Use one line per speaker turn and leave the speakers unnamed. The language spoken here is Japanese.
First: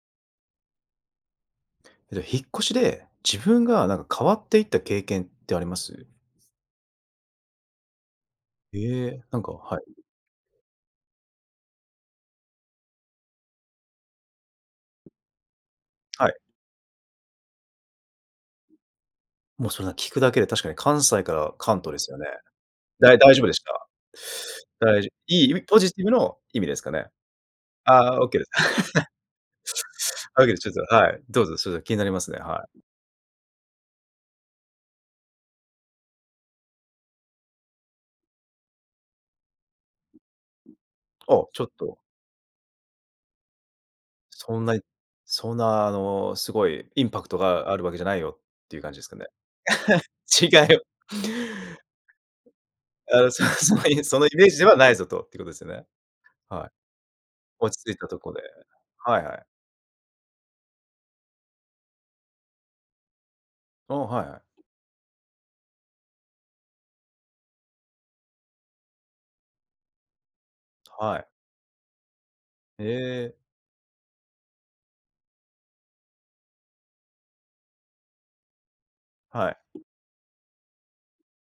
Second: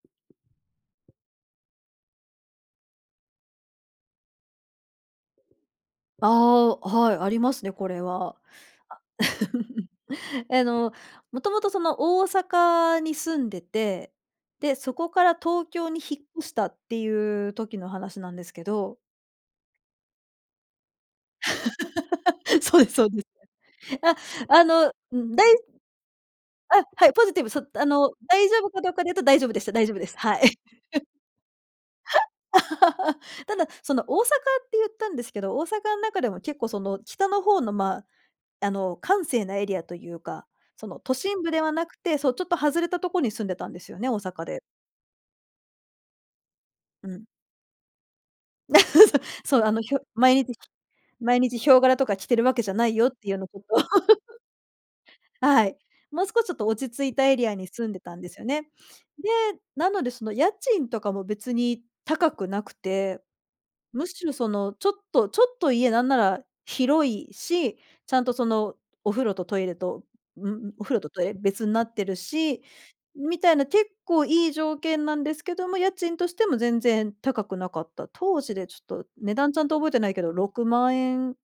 ら、引っ越しで、自分がなんか変わっていった経験ってあります？
ああ、お、はい、ありますね、これは。
ええ、なんかは い。
えの、もともとその大阪に住んでて、で、そこから東京に引っ
はい。
越したっていう時の話なんですけど
もうそんな聞くだけで、確かに、関西から関東ですよね？
そうですそう
だい
です。
大丈夫でし
あ、あ
た？
の、
だいじ
ん、
いい
だ
意
い
味、ポジティブの意味です
あ、
かね？
はい、ポジティブ、そあ
あ
の、
あ、あ、オッケーで
大丈夫かどうかで 言うと大丈夫でした、大丈夫です。は
オッケーで
い。
ちょっと、はい、どうぞ、それ気になりますね、はい。
ただ、その、大阪って言ったんですけど、大阪ん中でも結構その北の方の、ま、あの、閑静なエリアというか、その、都
お
心
お、
部で
ちょっ
はなく
と。
て、そう、ちょっと外れたとこに住んでたんですよね、大阪
そ
で。
んなにそんな、あの、すごいイン
う
パ
ん。
クトがあるわけじゃないよっていう感じですか ね？
そう、そう、あの、ひょ毎日
違いを
毎日ヒョウ柄とか着てるわけじゃないよっ
あ
て
あ、
いう
そ
なこと。
そういう、そのイ メージではないぞと、いうことです
はい。
ね？
もうすこちょっ
は
と
い。
落ち着いたエリアに
落ち
住ん
着い
で
た
た
と
んで
こ
す
で。
よね。
はい
で、
はい。
なので、その、家賃とかも別に高くなくて、
お
む
お、
し
はい
ろ
はい。
その、ちょっとちょっと、家なんなら広いし、ちゃんとそのお風呂とトイレと、んん、お風呂と
は
トイ
い。
レ別になってるし、
ええ。
みたいな結構いい条件なんですけども、家賃としても全然高くなかった。当時でちょっと値
は
段ちゃんと
い。
覚えてないけど、6万円